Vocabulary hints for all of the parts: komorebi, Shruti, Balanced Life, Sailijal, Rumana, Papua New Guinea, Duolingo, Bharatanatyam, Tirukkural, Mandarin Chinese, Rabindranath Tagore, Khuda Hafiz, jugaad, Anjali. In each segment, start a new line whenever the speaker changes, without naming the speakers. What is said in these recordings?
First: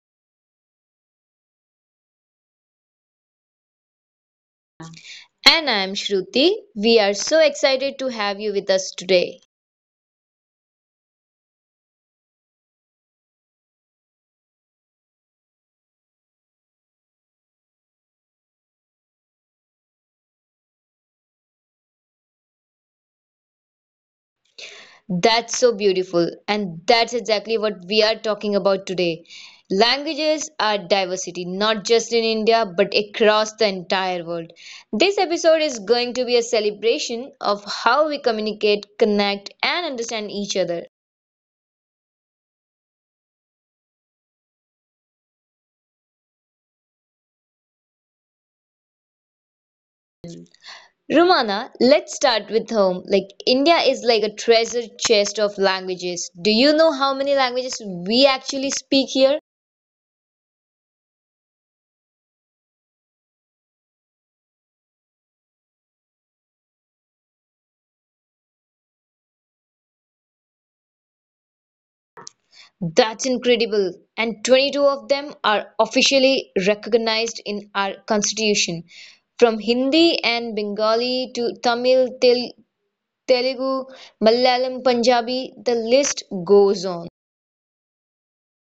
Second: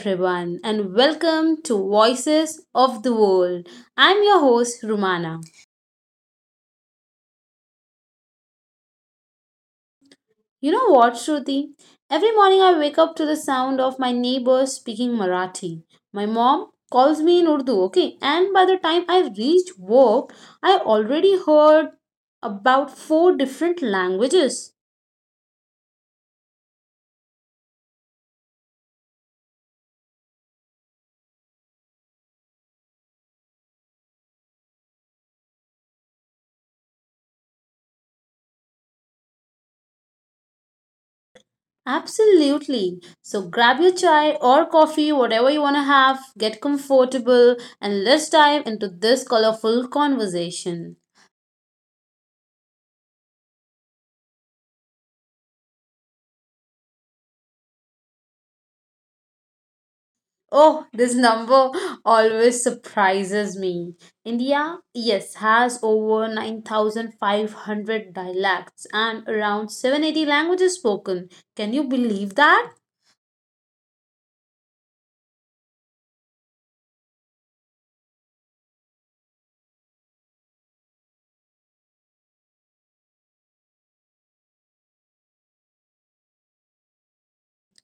everyone, and welcome to Voices of the World. I'm your host, Rumana.
And I'm Shruti. We are so excited to have you with us today.
You know what, Shruti? Every morning I wake up to the sound of my neighbors speaking Marathi. My mom calls me in Urdu, okay? And by the time I reach work, I already heard about four different
That's so beautiful.
languages.
And that's exactly what we are talking about today. Languages are diversity, not just in India, but across the entire world. This episode is going to be a celebration of how we communicate, connect, and understand each other.
Absolutely. So grab your chai or coffee, whatever you want to have, get comfortable, and let's dive into this colorful
Rumana, let's
conversation.
start with home. India is like a treasure chest of languages. Do you know how many languages we actually speak here?
Oh, this number always surprises me. India, yes, has over 9,500 dialects and around 780 languages spoken. Can you
That's
believe that?
incredible. And 22 of them are officially recognized in our constitution. From Hindi and Bengali to Tamil, Telugu, Malayalam, Punjabi, the list goes on.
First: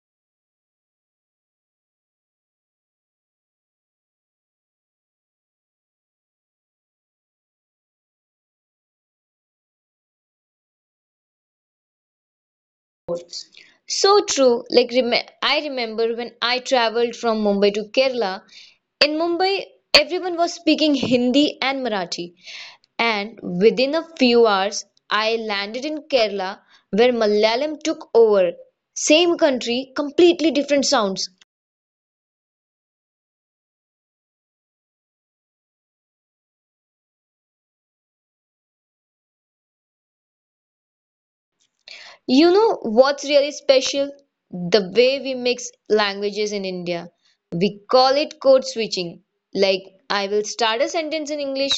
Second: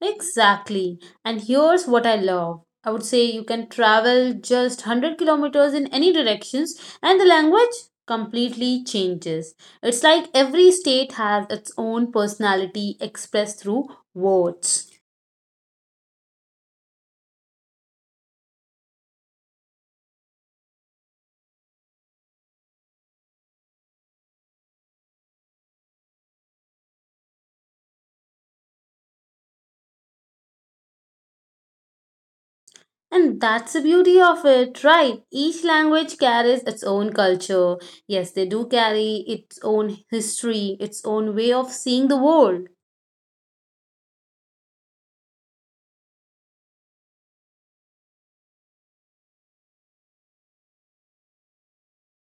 Exactly. And here's what I love. I would say you can travel just 100 kilometers in any directions and the language completely changes. It's like every state has its own personality expressed through
So true.
words.
I remember when I traveled from Mumbai to Kerala, in Mumbai everyone was speaking Hindi and Marathi. And within a few hours, I landed in Kerala where Malayalam took over. Same country, completely different sounds.
And that's the beauty of it, right? Each language carries its own culture. Yes, they do carry its own history, its own way of seeing the world.
You know what's really special? The way we mix languages in India. We call it code switching. Like, I will start a sentence in English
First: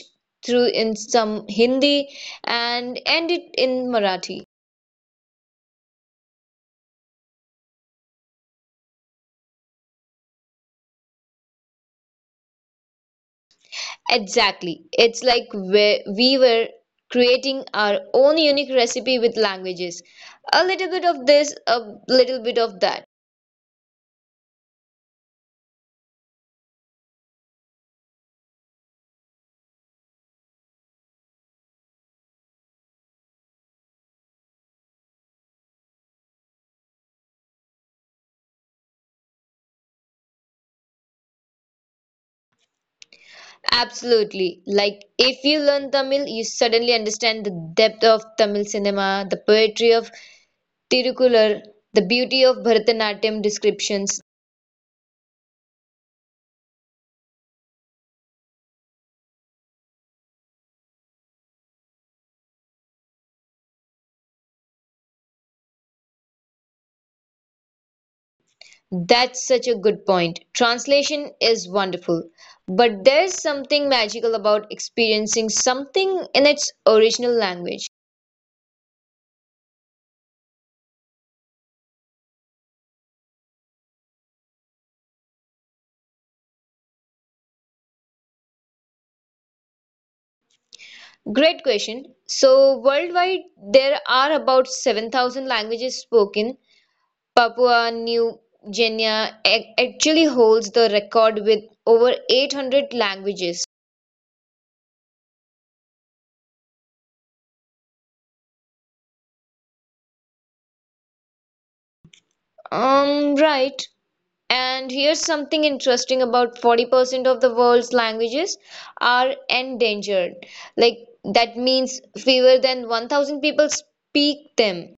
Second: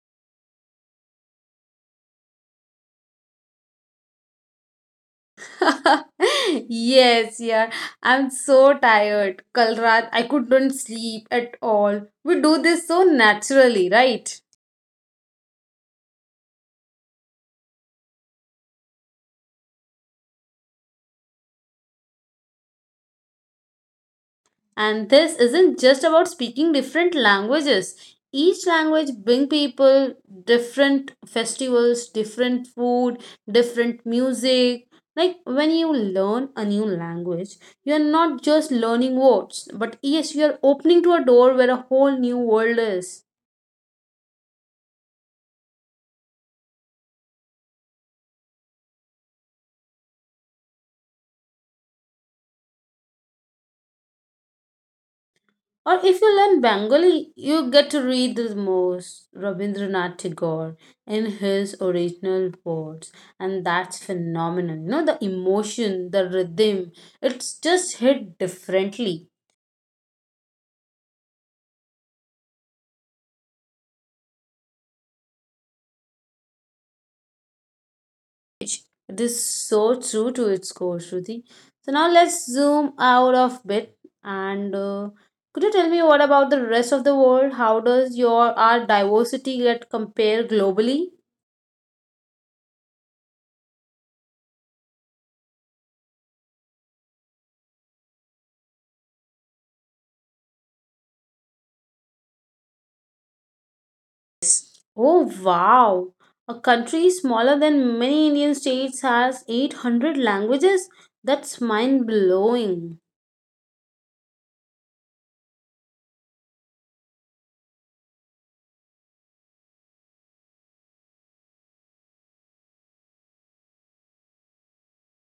through in some Hindi and end it in Marathi.
Yes, yeah. I'm so tired. Kalrat, I couldn't sleep at all. We do this so naturally, right?
Exactly. It's like we were creating our own unique recipe with languages. A little bit of this, a little bit of that.
And this isn't just about speaking different languages. Each language bring people different festivals, different food, different music. Like when you learn a new language, you're not just learning words, but yes, you're opening to a door where a whole new world is.
Absolutely. Like if you learn Tamil, you suddenly understand the depth of Tamil cinema, the poetry of Tirukkural, the beauty of Bharatanatyam descriptions.
Or if you learn Bengali, you get to read the most Rabindranath Tagore in his original words, and that's phenomenal. You know, the emotion, the rhythm, it's just hit differently.
That's such a good point. Translation is wonderful, but there's something magical about experiencing something in its original language.
It is so true to its core, Shruti. So now let's zoom out of bit and could you tell me what about the rest of the world? How does your our diversity get compared globally?
Great question. So, worldwide, there are about 7,000 languages spoken. Papua New Guinea actually holds the record with over 800 languages.
Oh wow! A country smaller than many Indian states has 800 languages? That's mind blowing.
Right. And here's something interesting. About 40% of the world's languages are endangered. Like, that means fewer than 1,000 people speak them.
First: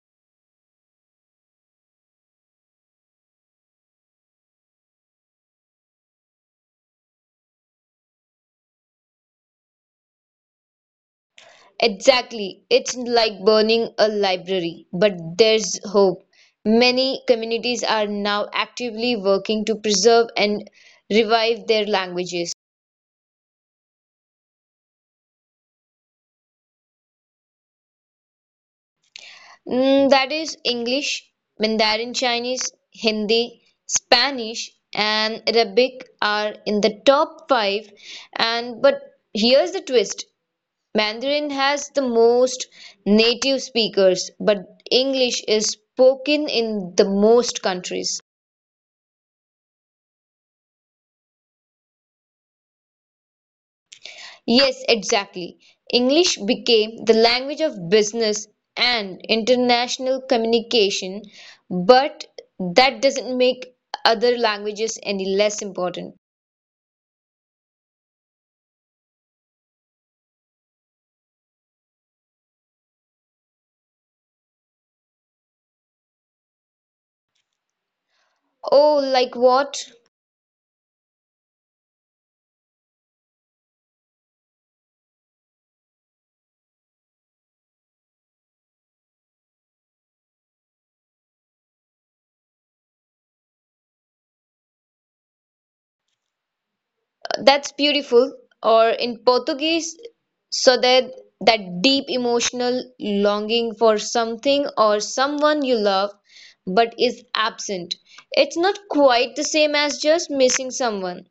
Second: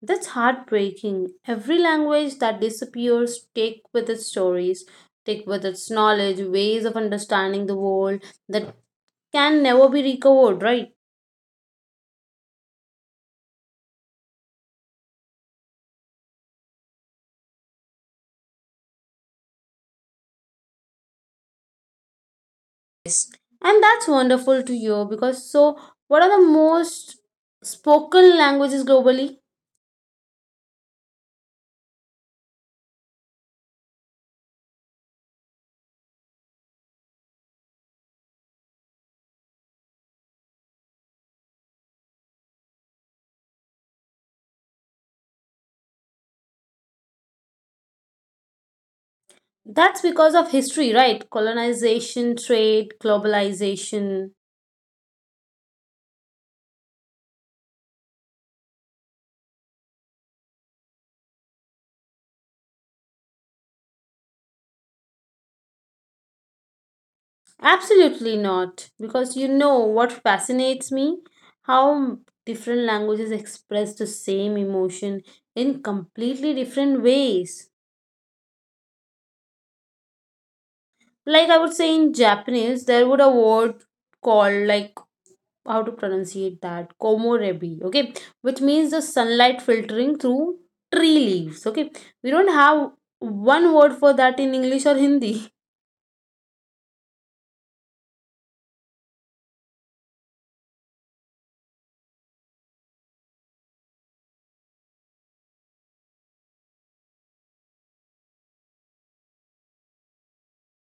That's heartbreaking. Every language that disappears take with its stories, take with its knowledge, ways of understanding the world that can never be recovered, right?
Exactly. It's like burning a library, but there's hope. Many communities are now actively working to preserve and revive their languages.
Yes. And that's wonderful to hear because so what are the most spoken languages globally?
That is English, Mandarin Chinese, Hindi, Spanish, and Arabic are in the top 5. And but here's the twist. Mandarin has the most native speakers, but English is spoken in the most countries.
That's because of history, right? Colonization, trade, globalization.
Yes, exactly. English became the language of business and international communication, but that doesn't make other languages any less important.
Absolutely not. Because you know what fascinates me? How different languages express the same emotion in completely different ways.
Oh, like what?
Like I would say in Japanese, there would a word called like how to pronunciate that komorebi, okay, which means the sunlight filtering through tree leaves. Okay, we don't have one word for that in English or Hindi.
That's beautiful. Or in Portuguese, so that deep emotional longing for something or someone you love but is absent. It's not quite the same as just missing someone.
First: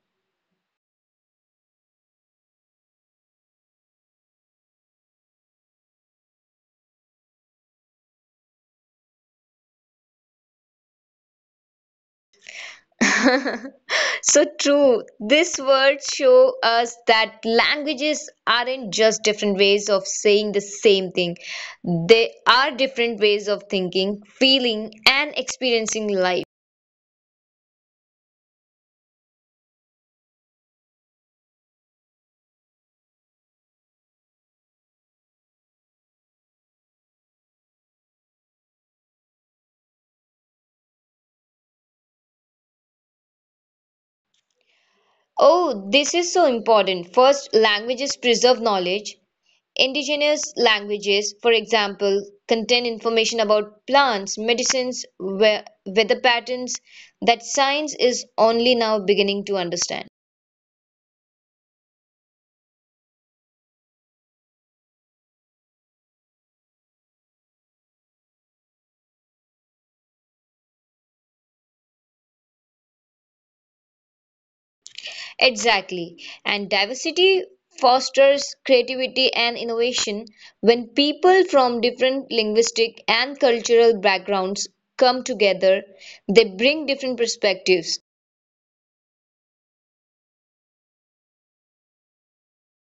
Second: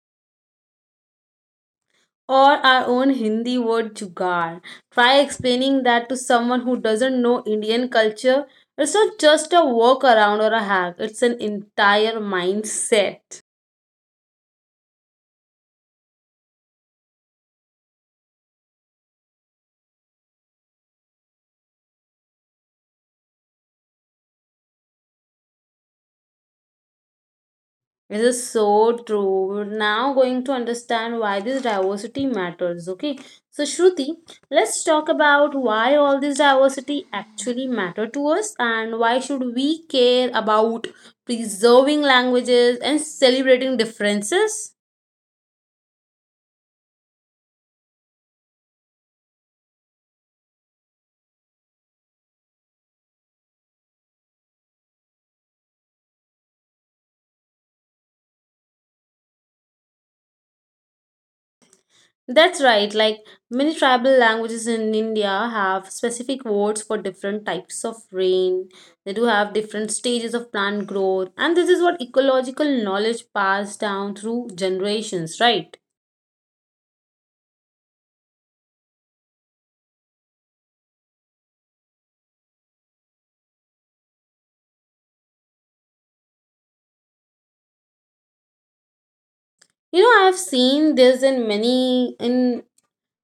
Or our own Hindi word jugaad. Try explaining that to someone who doesn't know Indian culture. It's not just a workaround or a hack, it's an entire mindset.
So true. These words show us that languages aren't just different ways of saying the same thing. They are different ways of thinking, feeling, and experiencing life.
This is so true. We're now going to understand why this diversity matters. Okay, so Shruti, let's talk about why all this diversity actually matter to us and why should we care about preserving languages and celebrating differences.
Oh, this is so important. First, languages preserve knowledge. Indigenous languages, for example, contain information about plants, medicines, weather patterns that science is only now beginning to understand.
That's right. Like many tribal languages in India have specific words for different types of rain. They do have different stages of plant growth, and this is what ecological knowledge passed down through generations, right?
Exactly. And diversity fosters creativity and innovation when people from different linguistic and cultural backgrounds come together, they bring different perspectives.
You know, I have seen this in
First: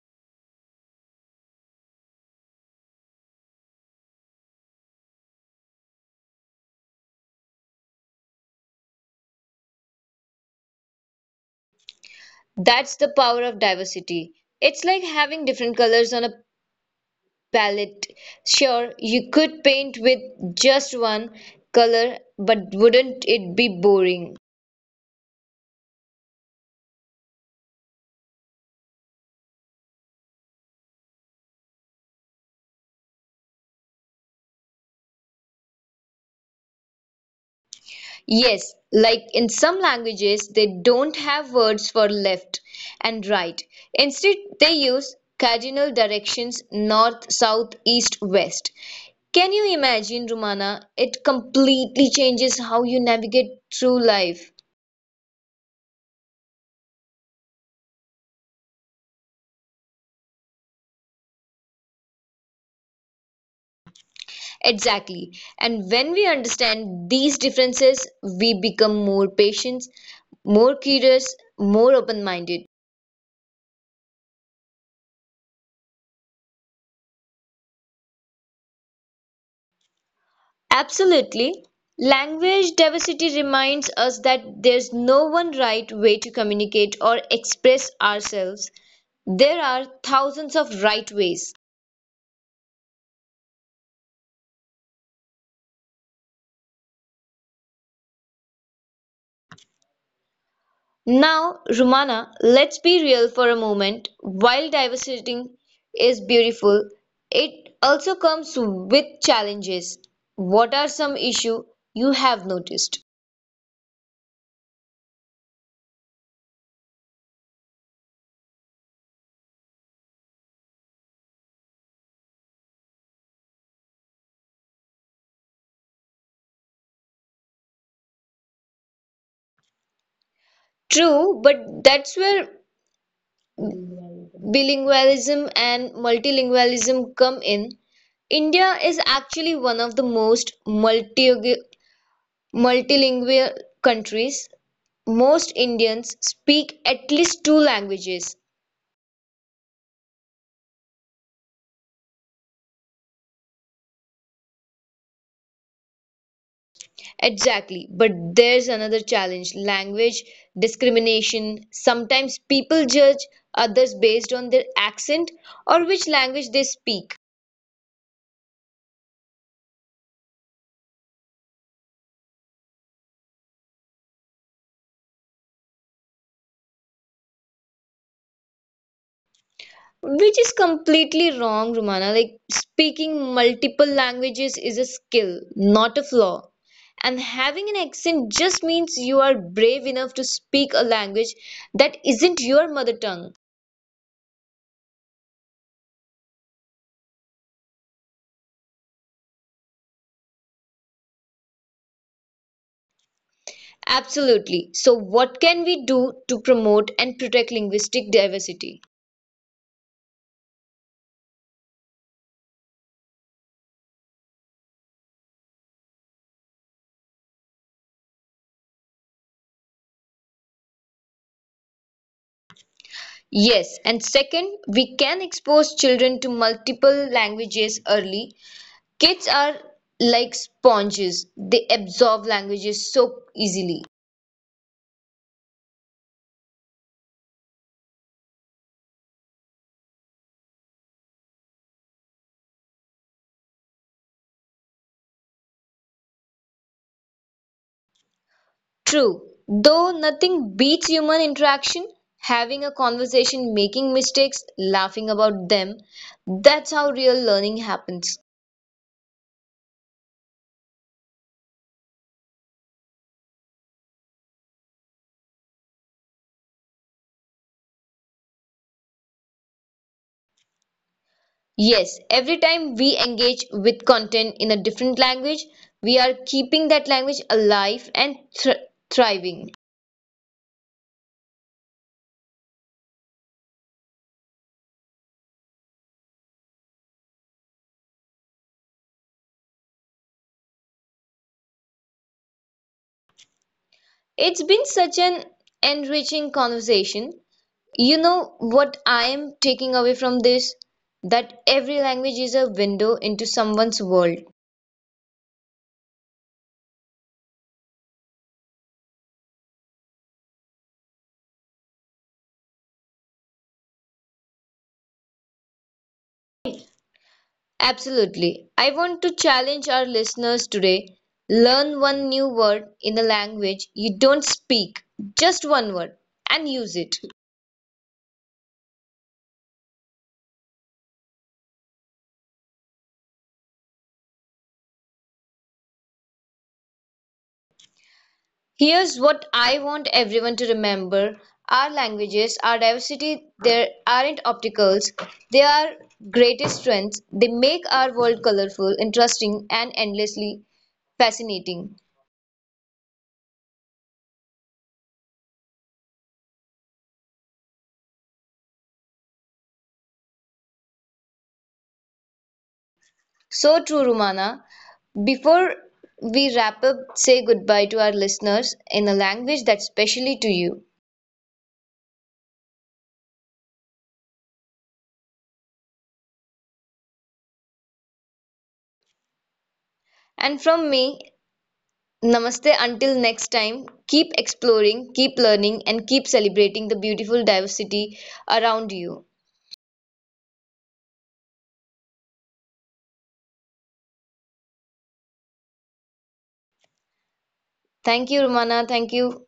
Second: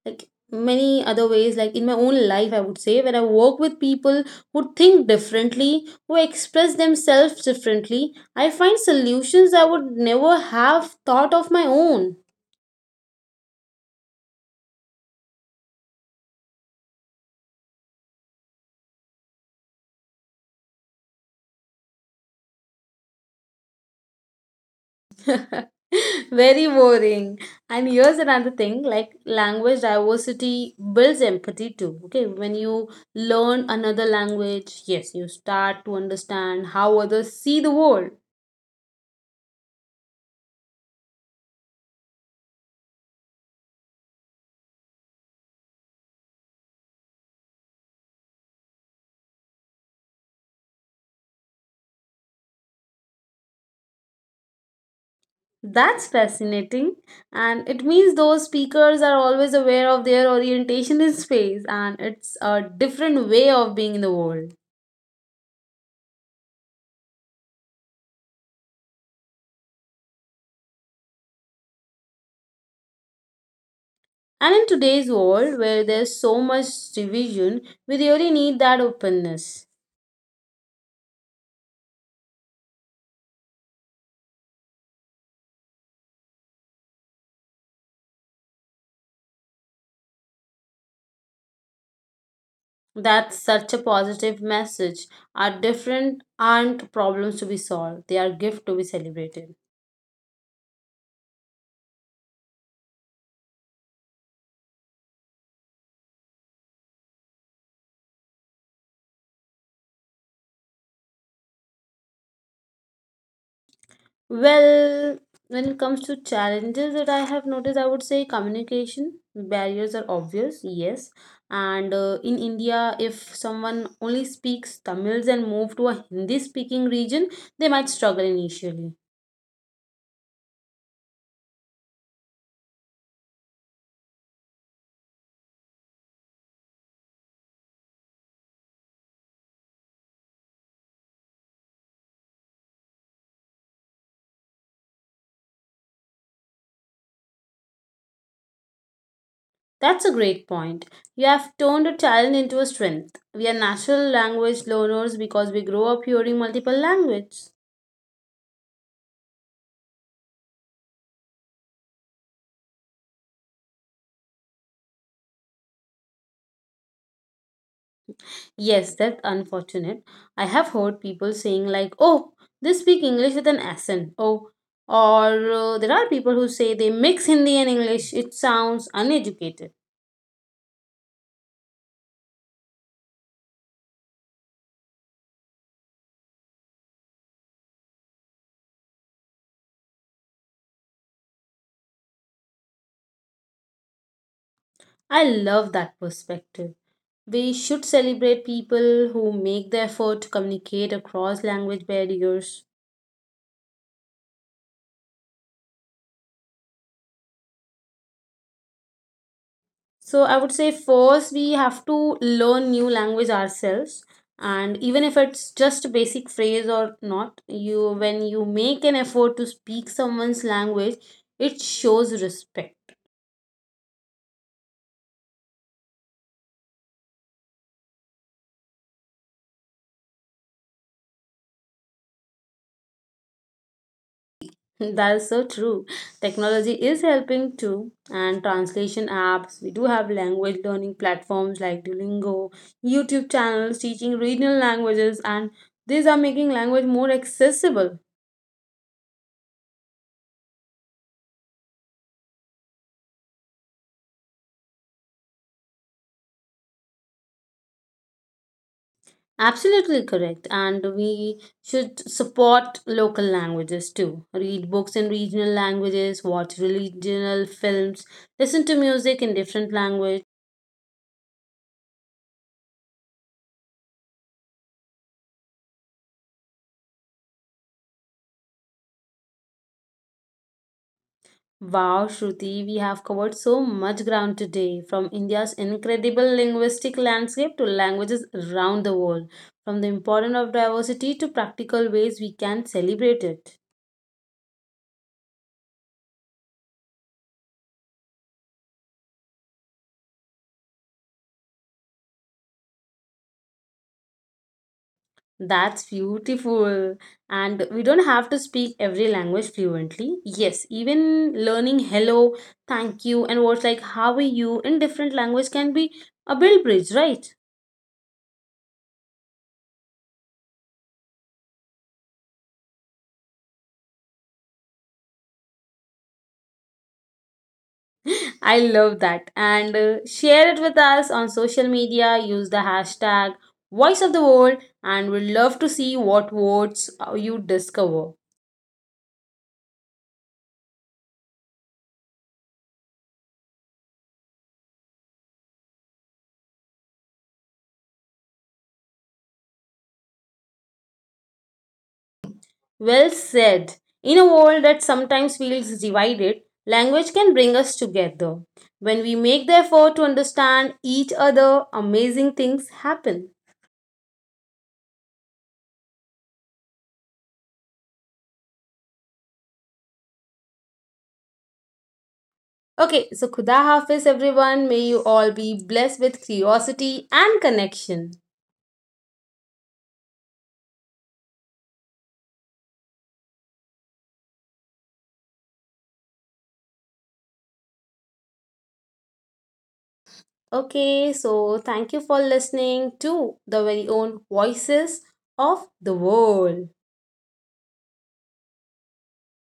like many other ways, like in my own life, I would say, where I work with people who think differently, who express themselves differently. I find solutions I would never have thought of my own.
That's the power of diversity. It's like having different colors on a palette. Sure, you could paint with just one color, but wouldn't it be boring?
Very boring. And here's another thing like language diversity builds empathy too. Okay, when you learn another language, yes, you start to understand how others see the world.
Yes, like in some languages, they don't have words for left and right. Instead, they use cardinal directions: north, south, east, west. Can you imagine, Rumana? It completely changes how you navigate through life.
That's fascinating. And it means those speakers are always aware of their orientation in space, and it's a different way of being in the world.
Exactly. And when we understand these differences, we become more patient, more curious, more open minded.
And in today's world, where there's so much division, we really need that openness.
Absolutely, language diversity reminds us that there's no one right way to communicate or express ourselves. There are thousands of right ways.
That's such a positive message. Our different aren't problems to be solved, they are gift to be celebrated.
Now, Rumana, let's be real for a moment. While diversity is beautiful, it also comes with challenges. What are some issues you have noticed?
Well, when it comes to challenges that I have noticed, I would say communication barriers are obvious, yes. And in India, if someone only speaks Tamils and move to a Hindi speaking region, they might struggle initially.
True, but that's where bilingualism and multilingualism come in. India is actually one of the most multilingual countries. Most Indians speak at least 2 languages.
That's a great point. You have turned a challenge into a strength. We are natural language learners because we grow up hearing multiple languages.
Exactly, but there's another challenge: language discrimination. Sometimes people judge others based on their accent or which language they speak.
Yes, that's unfortunate. I have heard people saying, like, oh, they speak English with an accent. Oh, or there are people who say they mix Hindi and English. It sounds uneducated.
Which is completely wrong, Romana. Like, speaking multiple languages is a skill, not a flaw. And having an accent just means you are brave enough to speak a language that isn't your mother tongue.
I love that perspective. We should celebrate people who make the effort to communicate across language barriers.
Absolutely. So, what can we do to promote and protect linguistic diversity?
So I would say first we have to learn new language ourselves and even if it's just a basic phrase or not you when you make an effort to speak someone's language it shows respect.
Yes, and second, we can expose children to multiple languages early. Kids are like sponges, they absorb languages so easily.
That's so true. Technology is helping too, and translation apps we do have, language learning platforms like Duolingo, YouTube channels teaching regional languages, and these are making language more accessible.
True, though nothing beats human interaction, having a conversation, making mistakes, laughing about them, that's how real learning happens.
Absolutely correct. And we should support local languages too. Read books in regional languages, watch regional films, listen to music in different language.
Yes, every time we engage with content in a different language, we are keeping that language alive and thriving.
Wow, Shruti, we have covered so much ground today, from India's incredible linguistic landscape to languages around the world, from the importance of diversity to practical ways we can celebrate it.
It's been such an enriching conversation. You know what I am taking away from this? That every language is a window into someone's world.
That's beautiful. And we don't have to speak every language fluently. Yes, even learning hello, thank you, and words like how are you in different language can be a build bridge, right?
Absolutely. I want to challenge our listeners today. Learn one new word in a language you don't speak, just one word, and use it.
I love that. And share it with us on social media. Use the hashtag voice of the world, and we'd love to see what words you discover.
Here's what I want everyone to remember: our languages, our diversity, there aren't obstacles, they are greatest strengths. They make our world colorful, interesting, and endlessly fascinating.
Well said. In a world that sometimes feels divided, language can bring us together. When we make the effort to understand each other, amazing things happen.
So true, Rumana. Before we wrap up, say goodbye to our listeners in a language that's specially to you.
Okay, so Khuda Hafiz, everyone. May you all be blessed with curiosity and connection.
And from me, namaste until next time. Keep exploring, keep learning, and keep celebrating the beautiful diversity around you.
Okay, so thank you for listening to the very own voices of the world.
Thank you, Rumana. Thank you.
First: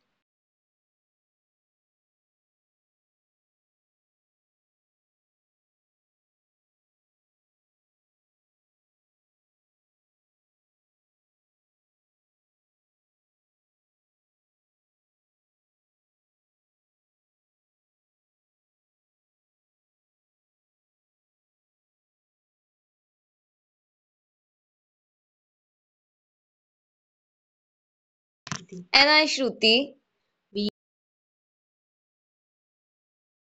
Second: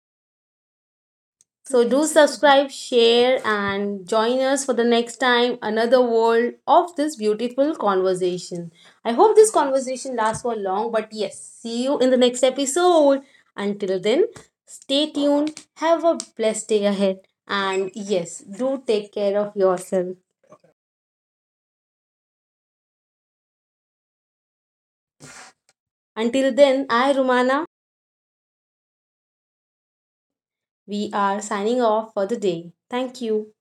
So do subscribe, share, and join us for the next time another world of this beautiful conversation. I hope this conversation lasts for long, but yes, see you in the next episode. Until then, stay tuned, have a blessed day ahead, and yes, do take care of yourself. Until then, I, Romana,
And I, Shruti. We
we are signing off for the day. Thank you.